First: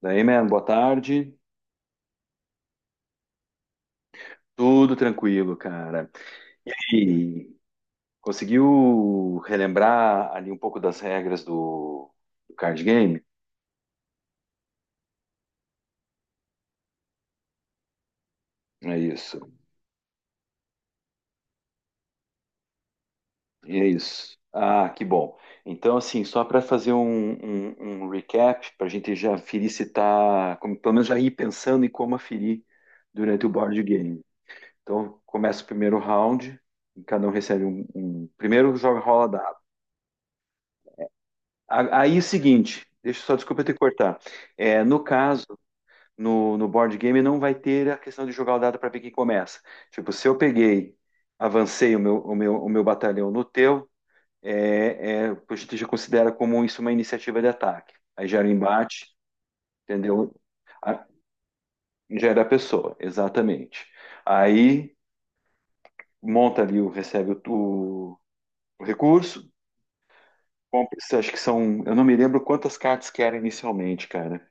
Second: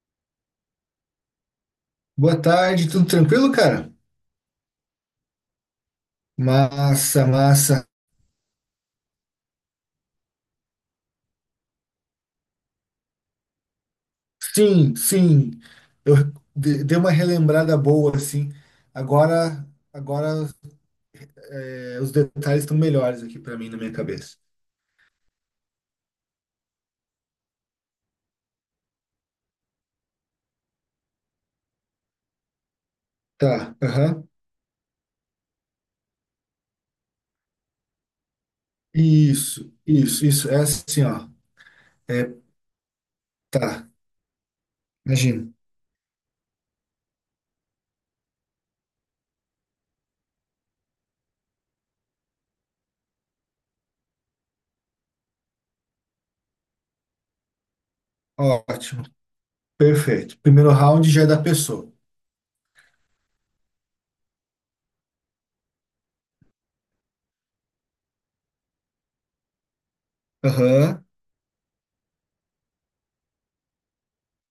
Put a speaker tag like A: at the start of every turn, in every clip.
A: Daí, man, boa tarde.
B: Boa tarde, tudo tranquilo, cara?
A: Tudo tranquilo, cara.
B: Massa,
A: E
B: massa.
A: conseguiu relembrar ali um pouco das regras do card game?
B: Sim, sim. Eu dei uma relembrada boa, assim.
A: É isso,
B: Agora, agora os detalhes estão melhores aqui para mim na
A: é
B: minha cabeça.
A: isso. Ah, que bom. Então, assim, só para fazer um recap, para a gente já ferir se tá, pelo menos já ir pensando em como aferir durante o
B: Tá,
A: board game.
B: aham.
A: Então, começa o primeiro round, e cada um recebe Primeiro joga rola dado.
B: Isso, isso, isso. É assim, ó.
A: Aí, é o
B: É,
A: seguinte, deixa eu só, desculpa eu ter que
B: tá,
A: cortar. É, no caso,
B: imagina.
A: no board game não vai ter a questão de jogar o dado para ver quem começa. Tipo, se eu peguei, avancei o meu batalhão no teu, a gente já considera como isso uma iniciativa de ataque. Aí gera o
B: Ótimo,
A: embate, entendeu?
B: perfeito. Primeiro
A: A-
B: round já é da pessoa.
A: Gera a pessoa, exatamente. Aí monta ali, recebe o, o recurso, compra,
B: Aham.
A: acho que são, eu não me lembro quantas cartas que era inicialmente, cara.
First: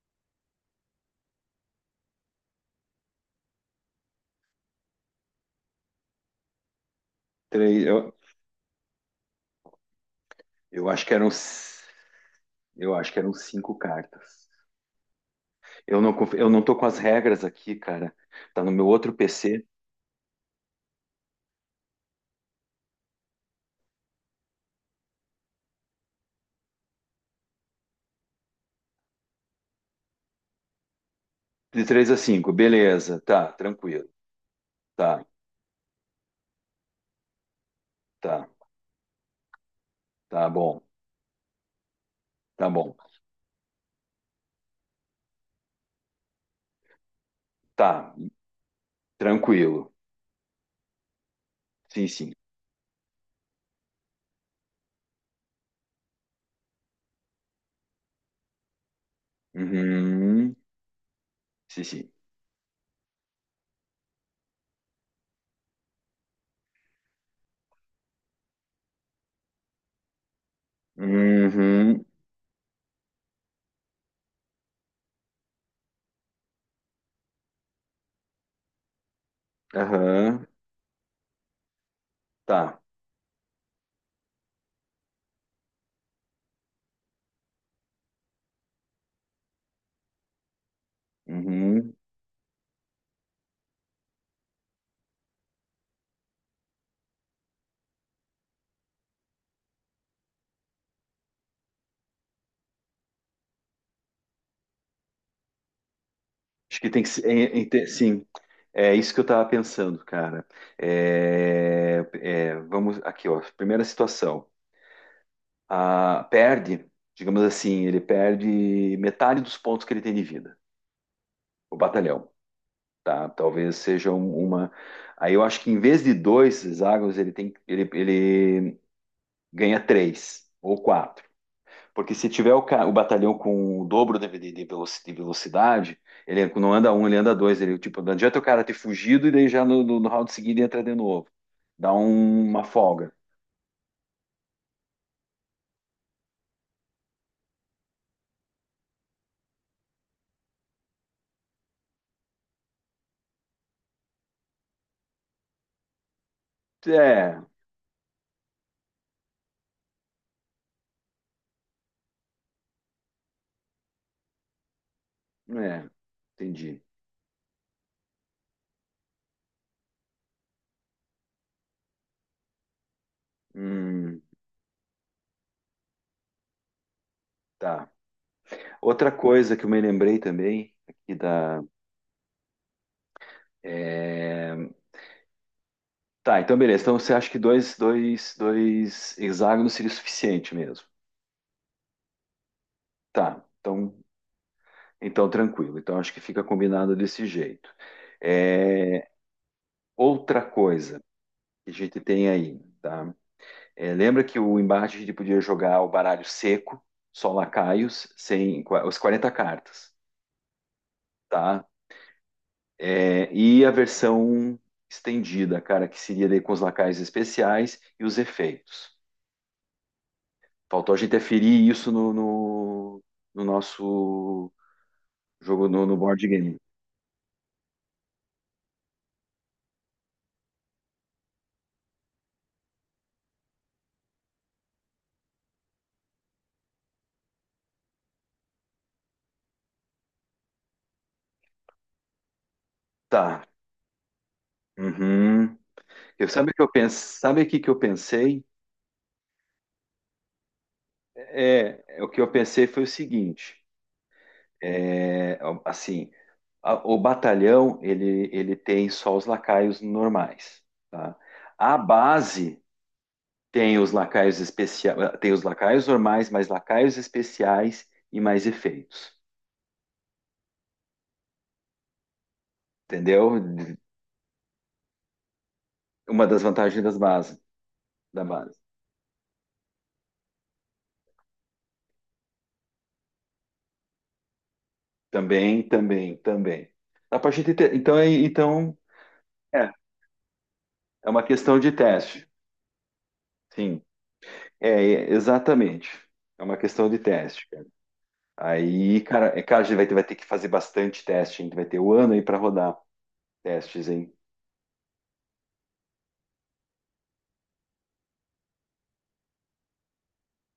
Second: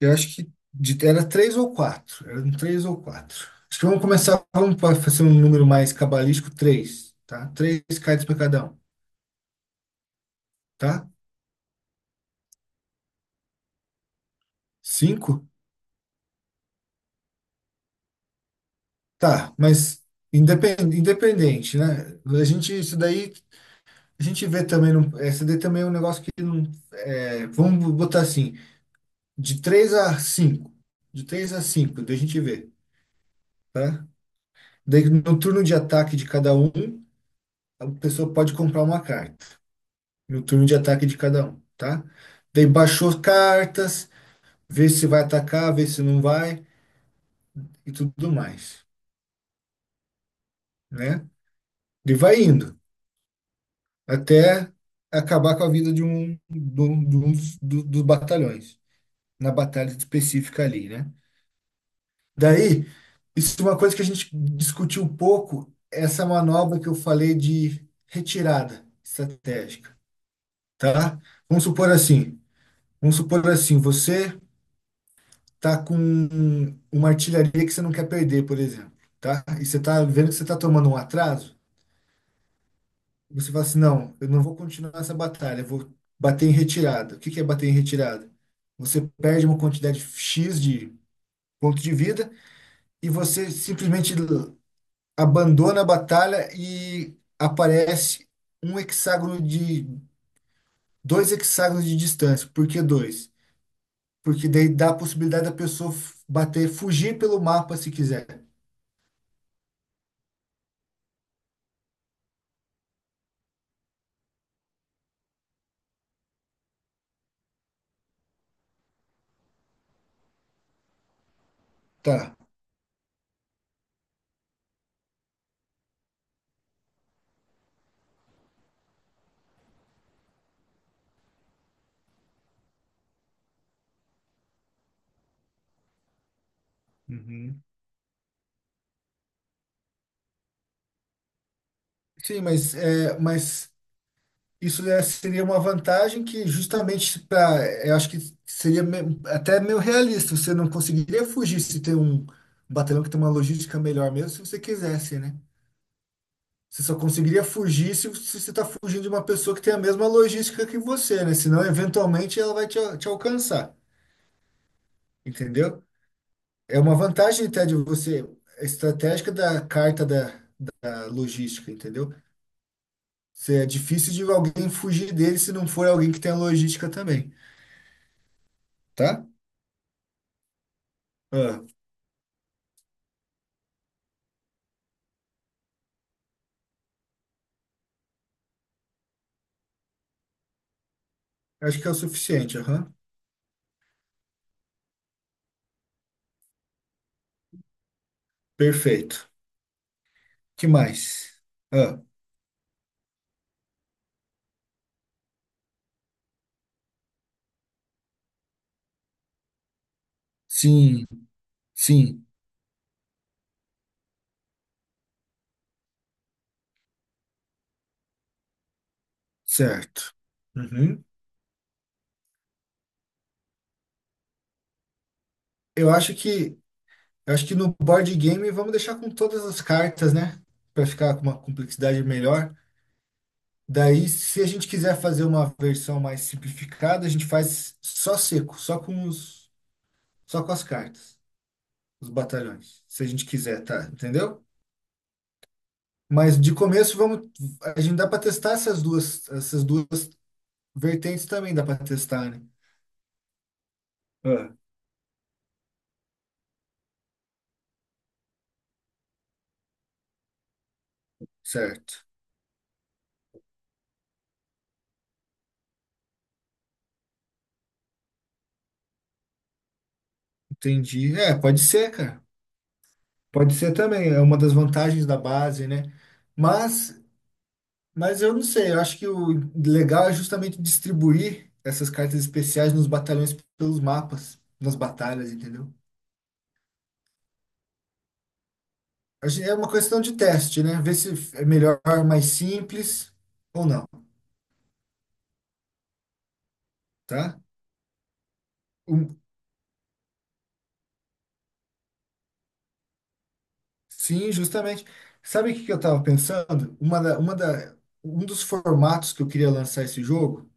B: Eu acho que era três ou quatro. Eram três ou quatro. Acho que vamos começar, vamos fazer um número mais cabalístico, três, tá? Três
A: Três, eu,
B: cards para cada um,
A: eu acho
B: tá?
A: que eram cinco cartas.
B: Cinco?
A: Eu não tô com as regras aqui, cara. Tá no meu outro
B: Tá,
A: PC.
B: mas independente, né? A gente, isso daí, a gente vê também, num, essa daí também é um negócio que não, é, vamos botar assim, de três a cinco. De três a
A: De
B: cinco,
A: 3 a
B: daí a gente
A: cinco,
B: vê,
A: beleza, tá,
B: tá?
A: tranquilo.
B: Daí
A: Tá,
B: no turno de ataque de cada um, a pessoa
A: tá,
B: pode comprar uma carta. E o
A: tá
B: turno de
A: bom,
B: ataque de cada um, tá? Daí
A: tá bom.
B: baixou cartas, vê se vai atacar, vê se não vai e
A: Tá,
B: tudo mais,
A: tranquilo.
B: né?
A: Sim,
B: E
A: sim.
B: vai indo até acabar com a vida de um dos, dos batalhões, na batalha
A: Uhum,
B: específica ali, né?
A: sim, sim.
B: Daí, isso é uma coisa que a gente discutiu um pouco, essa manobra que eu falei de retirada estratégica, tá? Vamos supor
A: Uhum,
B: assim, vamos supor assim, você tá com uma artilharia que você não quer perder, por exemplo, tá? E você tá vendo que
A: aham,
B: você tá tomando um atraso,
A: tá.
B: você fala assim, não, eu não vou continuar essa batalha, eu vou bater em retirada. O que que é bater em retirada? Você perde uma quantidade X de ponto
A: Uhum.
B: de vida e você simplesmente abandona a batalha e aparece um hexágono de dois hexágonos de distância. Por que dois? Porque daí dá a possibilidade da pessoa bater,
A: Acho que tem que
B: fugir
A: ser.
B: pelo
A: é, é,
B: mapa
A: tem-
B: se
A: sim,
B: quiser.
A: é isso que eu tava pensando, cara. Vamos aqui, ó. Primeira situação. Ah, digamos assim, ele perde metade dos pontos que ele tem de vida. O batalhão,
B: Tá.
A: tá? Talvez seja uma. Aí eu acho que em vez de dois hexágonos, ele ganha três ou quatro. Porque se tiver o batalhão com o dobro de velocidade, ele não anda um, ele anda dois. Ele, tipo, não adianta o cara ter fugido e daí já no round seguinte entra de novo. Dá
B: Sim,
A: uma
B: mas,
A: folga.
B: é, mas seria uma vantagem que justamente para, eu acho que seria até meio realista, você não conseguiria fugir se tem um batalhão que tem uma logística melhor mesmo, se você quisesse, né? Você só
A: É,
B: conseguiria fugir se, se você está fugindo de uma pessoa que tem a mesma logística que você, né? Senão, eventualmente, ela vai te, te alcançar, entendeu?
A: é,
B: É
A: entendi.
B: uma vantagem até de você, estratégica da carta da, da logística, entendeu? É difícil
A: Hum,
B: de alguém fugir dele se não for alguém que tem logística também,
A: tá. Outra
B: tá?
A: coisa que eu me lembrei também aqui
B: Ah,
A: da. é, Tá, então beleza. Então você acha que dois hexágonos seria o suficiente mesmo?
B: acho que é o suficiente, aham.
A: Tá, então tranquilo. Então acho que fica combinado desse jeito. É,
B: Perfeito.
A: outra
B: Que
A: coisa
B: mais?
A: que a
B: Ah,
A: gente tem aí, tá? É, lembra que o embate a gente podia jogar o baralho seco, só lacaios, sem os 40 cartas,
B: sim,
A: tá?
B: sim,
A: É, e a versão estendida, cara, que seria daí com os lacaios especiais e os efeitos.
B: certo.
A: Faltou a
B: Uhum.
A: gente aferir isso no nosso jogo no,
B: Eu
A: no
B: acho
A: board game.
B: que, eu acho que no board game vamos deixar com todas as cartas, né? Para ficar com uma complexidade melhor. Daí, se a gente quiser fazer uma versão mais simplificada, a gente faz só seco, só com as cartas, os batalhões. Se a gente
A: Tá.
B: quiser, tá? Entendeu?
A: Uhum. Eu,
B: Mas
A: sabe o
B: de
A: que eu
B: começo
A: pensei,
B: vamos,
A: sabe o que que eu
B: a gente dá para
A: pensei?
B: testar essas duas vertentes também dá para
A: O que eu
B: testar, né?
A: pensei foi o seguinte,
B: Ah,
A: é, assim, o batalhão ele tem só os lacaios normais, tá? A
B: certo.
A: base tem os lacaios especiais, tem os lacaios normais, mais lacaios especiais e mais efeitos,
B: Entendi. É, pode ser, cara.
A: entendeu?
B: Pode ser também, é uma das vantagens da base, né?
A: Uma das vantagens das
B: Mas,
A: bases,
B: mas
A: da
B: eu não
A: base.
B: sei, eu acho que o legal é justamente distribuir essas cartas especiais nos batalhões pelos mapas, nas batalhas,
A: Também,
B: entendeu?
A: também, também. A partir de te-
B: É
A: é,
B: uma questão de teste, né? Ver
A: é
B: se
A: uma
B: é
A: questão de
B: melhor,
A: teste.
B: mais simples ou
A: Sim,
B: não,
A: exatamente. É uma questão de
B: tá?
A: teste, cara. Aí, cara, cara, a gente vai ter que fazer bastante teste, hein? Vai ter o ano aí para rodar testes, hein?
B: Sim, justamente. Sabe o que que eu estava pensando? Um dos formatos que eu queria lançar esse jogo,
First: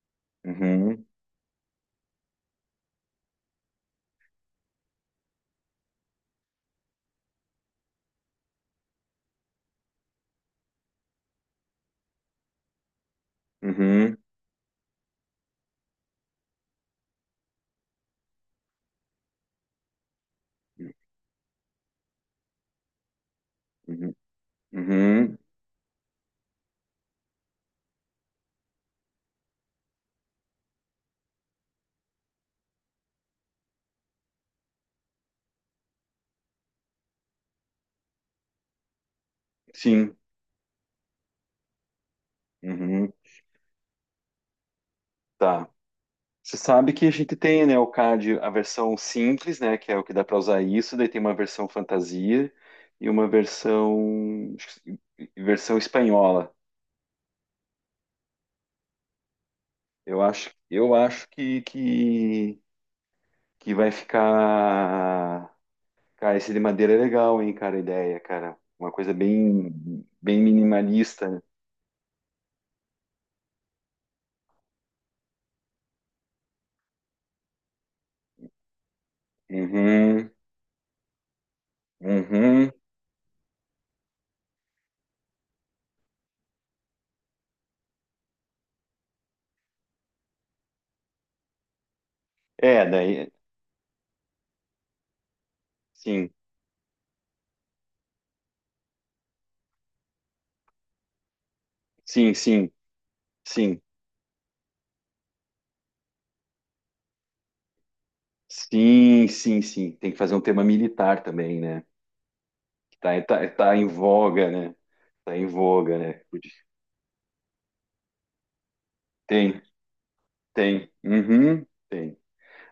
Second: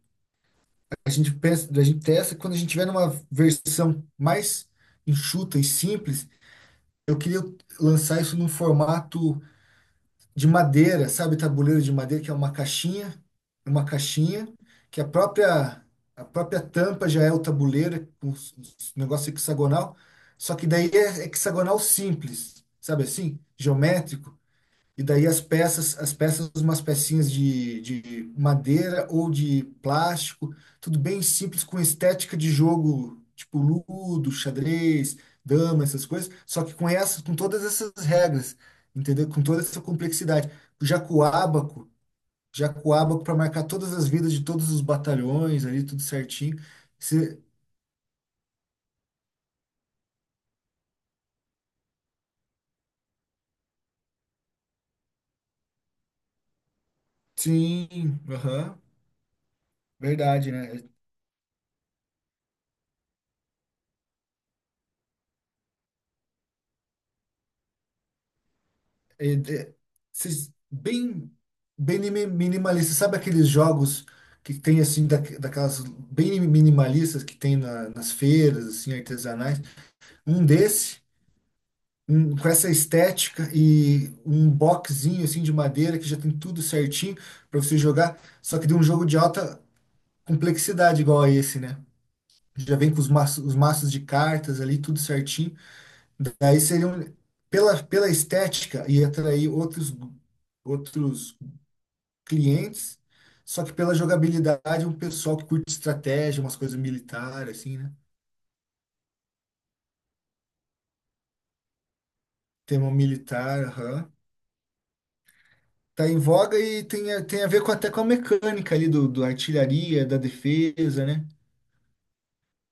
A: Uhum,
B: a gente pensa, a gente testa quando a gente tiver numa versão mais enxuta e simples, eu queria lançar isso num formato de madeira, sabe, tabuleiro de madeira, que é uma
A: uhum,
B: caixinha, que a própria tampa já é o tabuleiro, com os negócio hexagonal, só que daí é hexagonal simples, sabe assim,
A: uhum,
B: geométrico. E daí
A: uhum,
B: as peças, umas pecinhas de madeira ou de plástico, tudo bem simples, com estética de jogo, tipo ludo, xadrez, dama, essas coisas, só que com essas, com todas essas regras, entendeu? Com toda essa
A: sim,
B: complexidade. Já com o ábaco, já com o
A: uhum,
B: ábaco para marcar todas as vidas de todos os batalhões
A: tá.
B: ali, tudo certinho.
A: Você sabe que a gente
B: Se-
A: tem, né, o CAD, a versão simples, né, que é o que dá para usar isso, daí tem uma versão fantasia e uma versão espanhola.
B: sim, aham,
A: Eu
B: verdade,
A: acho,
B: né?
A: eu acho que vai ficar, cara, esse de madeira é legal, hein, cara, a ideia, cara, uma coisa
B: É,
A: bem
B: é,
A: bem
B: esses
A: minimalista,
B: bem,
A: né?
B: bem minimalista. Sabe aqueles jogos que tem assim, da, daquelas bem minimalistas que tem nas feiras, assim, artesanais?
A: Uhum,
B: Um desse, um, com essa
A: uhum.
B: estética e um boxzinho assim de madeira que já tem tudo certinho para você jogar, só que de um jogo de alta complexidade igual a esse, né? Já
A: É,
B: vem com
A: daí,
B: os maços de cartas ali, tudo certinho.
A: sim,
B: Daí seria um, pela, pela estética e atrair outros outros
A: sim, sim,
B: clientes, só que
A: sim,
B: pela jogabilidade, um pessoal que curte estratégia, umas coisas militares, assim, né?
A: sim, sim, sim. Tem que fazer um tema militar também, né?
B: Tema
A: Tá, tá,
B: militar,
A: tá em
B: aham.
A: voga, né? Tá em voga,
B: Tá em
A: né?
B: voga e tem, tem a ver com, até com a mecânica ali do, do
A: Tem,
B: artilharia, da
A: tem.
B: defesa, né?
A: Uhum, tem.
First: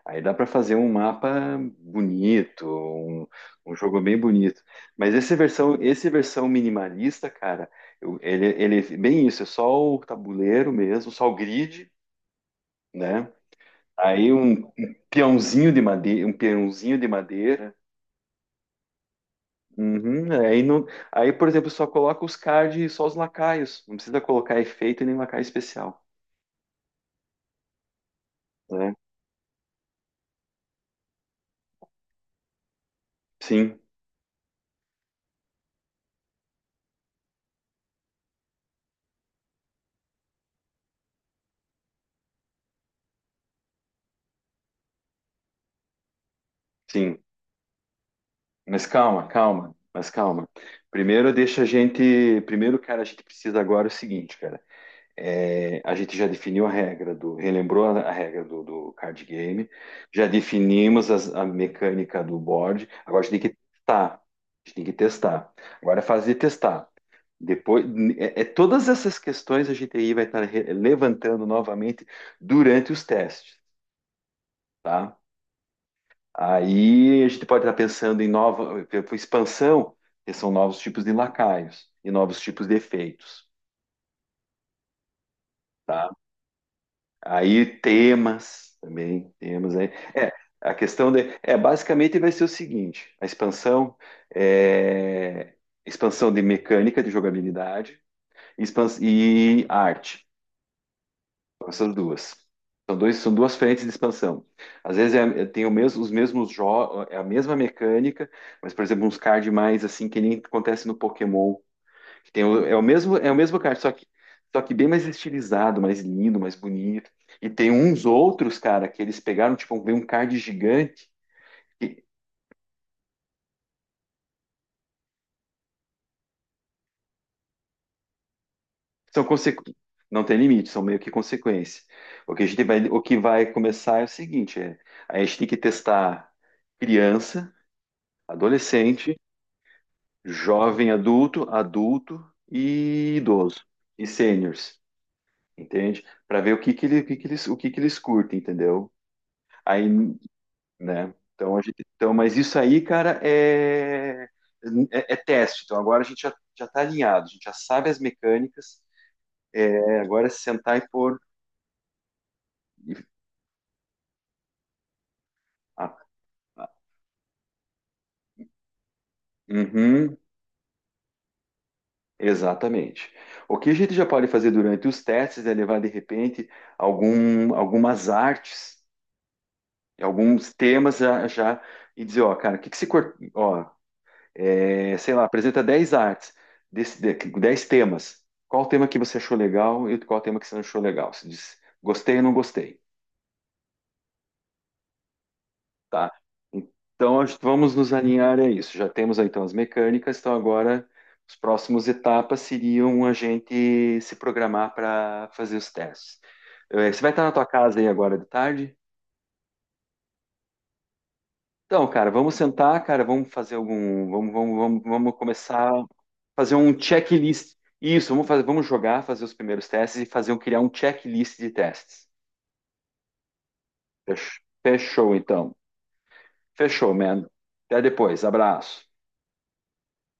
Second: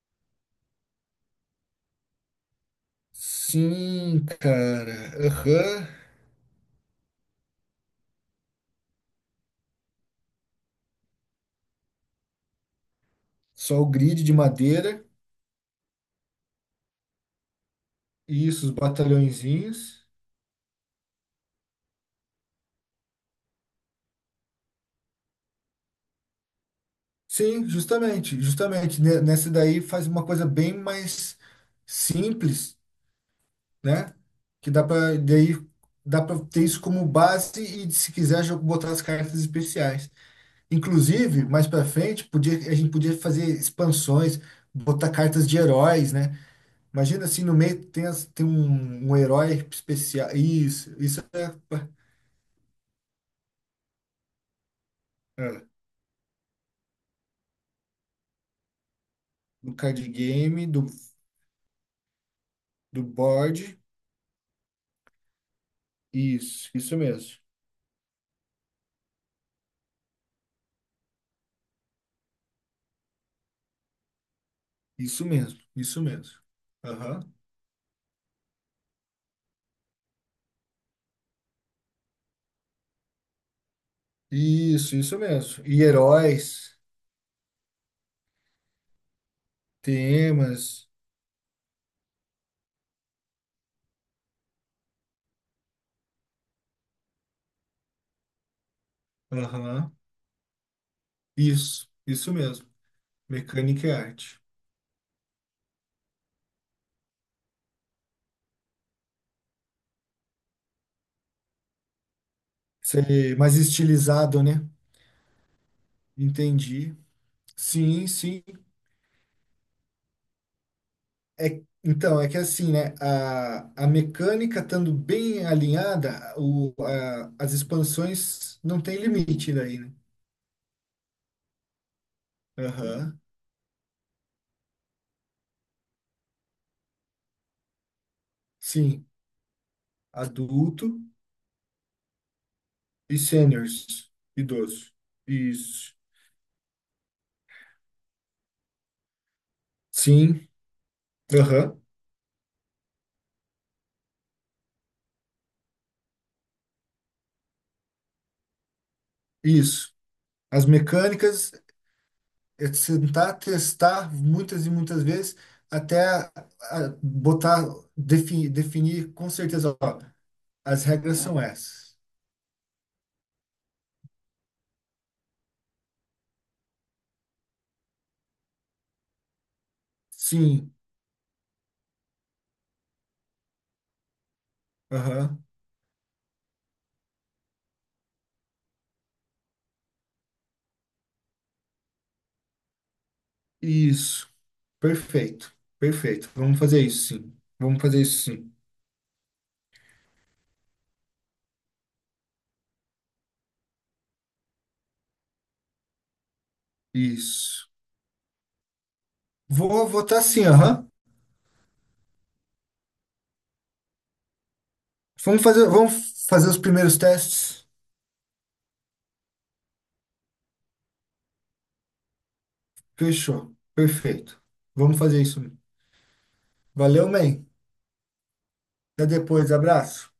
A: Aí dá para fazer um mapa bonito, um jogo bem
B: Sim,
A: bonito. Mas
B: cara.
A: essa versão,
B: Aham.
A: esse versão minimalista, cara, ele é bem isso, é só o tabuleiro mesmo, só o grid, né?
B: Só o grid
A: Aí
B: de
A: um
B: madeira.
A: peãozinho de madeira, um peãozinho de madeira.
B: Isso, os batalhõezinhos.
A: Uhum, aí, não, aí, por exemplo, só coloca os cards e só os lacaios. Não precisa colocar efeito e nem lacaio especial,
B: Sim, justamente,
A: né?
B: justamente. Nessa daí faz uma coisa bem mais simples
A: Sim,
B: né? Que dá para daí dá para ter isso como base e se quiser já botar as cartas especiais. Inclusive, mais para frente, podia a gente podia fazer expansões, botar cartas de heróis, né?
A: sim.
B: Imagina assim no meio tem, tem
A: Mas
B: um, um
A: calma,
B: herói
A: calma, mas
B: especial.
A: calma.
B: Isso
A: Primeiro
B: é,
A: deixa a gente. Primeiro, cara, a gente precisa agora é o seguinte, cara.
B: é
A: É, a gente já definiu a regra do. Relembrou a regra do card game.
B: do card
A: Já
B: game, do,
A: definimos a mecânica do board.
B: do
A: Agora a gente tem que
B: board.
A: testar. A gente tem que testar. Agora é fase de
B: Isso,
A: testar.
B: isso mesmo.
A: Depois, todas essas questões a gente aí vai estar levantando novamente durante os testes, tá?
B: Isso mesmo, isso mesmo.
A: Aí a
B: Aham.
A: gente pode estar pensando em nova expansão, que são novos tipos de lacaios e novos tipos de efeitos,
B: Isso mesmo. E
A: tá?
B: heróis,
A: Aí temas também, temas aí. É, a
B: temas.
A: questão de, é basicamente vai ser o seguinte: a expansão é expansão de mecânica de jogabilidade e
B: Aham.
A: arte. São
B: Isso,
A: essas
B: isso
A: duas.
B: mesmo.
A: São dois, são duas frentes
B: Mecânica
A: de
B: e arte.
A: expansão. Às vezes tem o mesmo, os mesmos jogos, é a mesma mecânica, mas, por exemplo, uns cards mais assim, que nem acontece no Pokémon. É o
B: Isso
A: mesmo, é o
B: aí, mais
A: mesmo card, só que,
B: estilizado,
A: só
B: né?
A: que bem mais estilizado, mais lindo, mais
B: Entendi.
A: bonito. E tem uns
B: Sim, sim.
A: outros, cara, que eles pegaram, tipo, vem um card gigante,
B: É,
A: que
B: então, é que assim, né? A, mecânica estando bem alinhada, o, a- as expansões não tem
A: são
B: limite
A: consequ...
B: daí, né?
A: não tem limite, são meio que consequência. O que a gente vai, o que
B: Aham.
A: vai começar é o seguinte, a gente tem que testar criança,
B: Sim.
A: adolescente
B: Adulto
A: jovem adulto, adulto e
B: e
A: idoso e
B: seniors.
A: seniors,
B: Idoso. Isso.
A: entende? Para ver o que que ele, o que que eles, o que que eles curtem, entendeu? Aí,
B: Sim.
A: né? Então a
B: Aham.
A: gente, então, mas isso aí, cara, é teste. Então agora a gente já já está alinhado, a gente já sabe as mecânicas.
B: Isso.
A: É, agora é
B: As
A: sentar e pôr.
B: mecânicas é
A: e-
B: tentar testar muitas e muitas vezes
A: ah,
B: até
A: ah,
B: a botar, definir, definir com certeza, ó,
A: uhum,
B: as regras são essas.
A: exatamente. O que a gente já pode fazer durante os testes é levar de repente algum, algumas artes alguns
B: Sim,
A: temas já, já e dizer, ó, cara, o que que se cor- ó, sei lá,
B: aham,
A: apresenta 10 artes, desse, de- 10 temas. Qual o tema que você achou legal e qual o tema que você não achou legal? Você diz, gostei ou não gostei,
B: isso, perfeito,
A: tá?
B: perfeito. Vamos fazer isso,
A: Então,
B: sim.
A: acho que vamos
B: Vamos
A: nos
B: fazer isso,
A: alinhar a
B: sim.
A: isso. Já temos aí, então, as mecânicas, então agora as próximas etapas seriam a gente se programar para fazer os testes. Você vai estar na tua
B: Isso.
A: casa aí agora de tarde?
B: Vou votar sim, aham.
A: Então, cara, vamos sentar, cara, vamos fazer algum, vamos começar a
B: Vamos fazer
A: fazer
B: os
A: um
B: primeiros
A: checklist.
B: testes.
A: Isso, vamos fazer, vamos jogar, fazer os primeiros testes e fazer um, criar um checklist de testes.
B: Fechou,
A: Fech-
B: perfeito. Vamos
A: Fechou,
B: fazer isso.
A: então. Fechou,
B: Valeu,
A: man.
B: man.
A: Até depois. Abraço.
B: Até depois, abraço.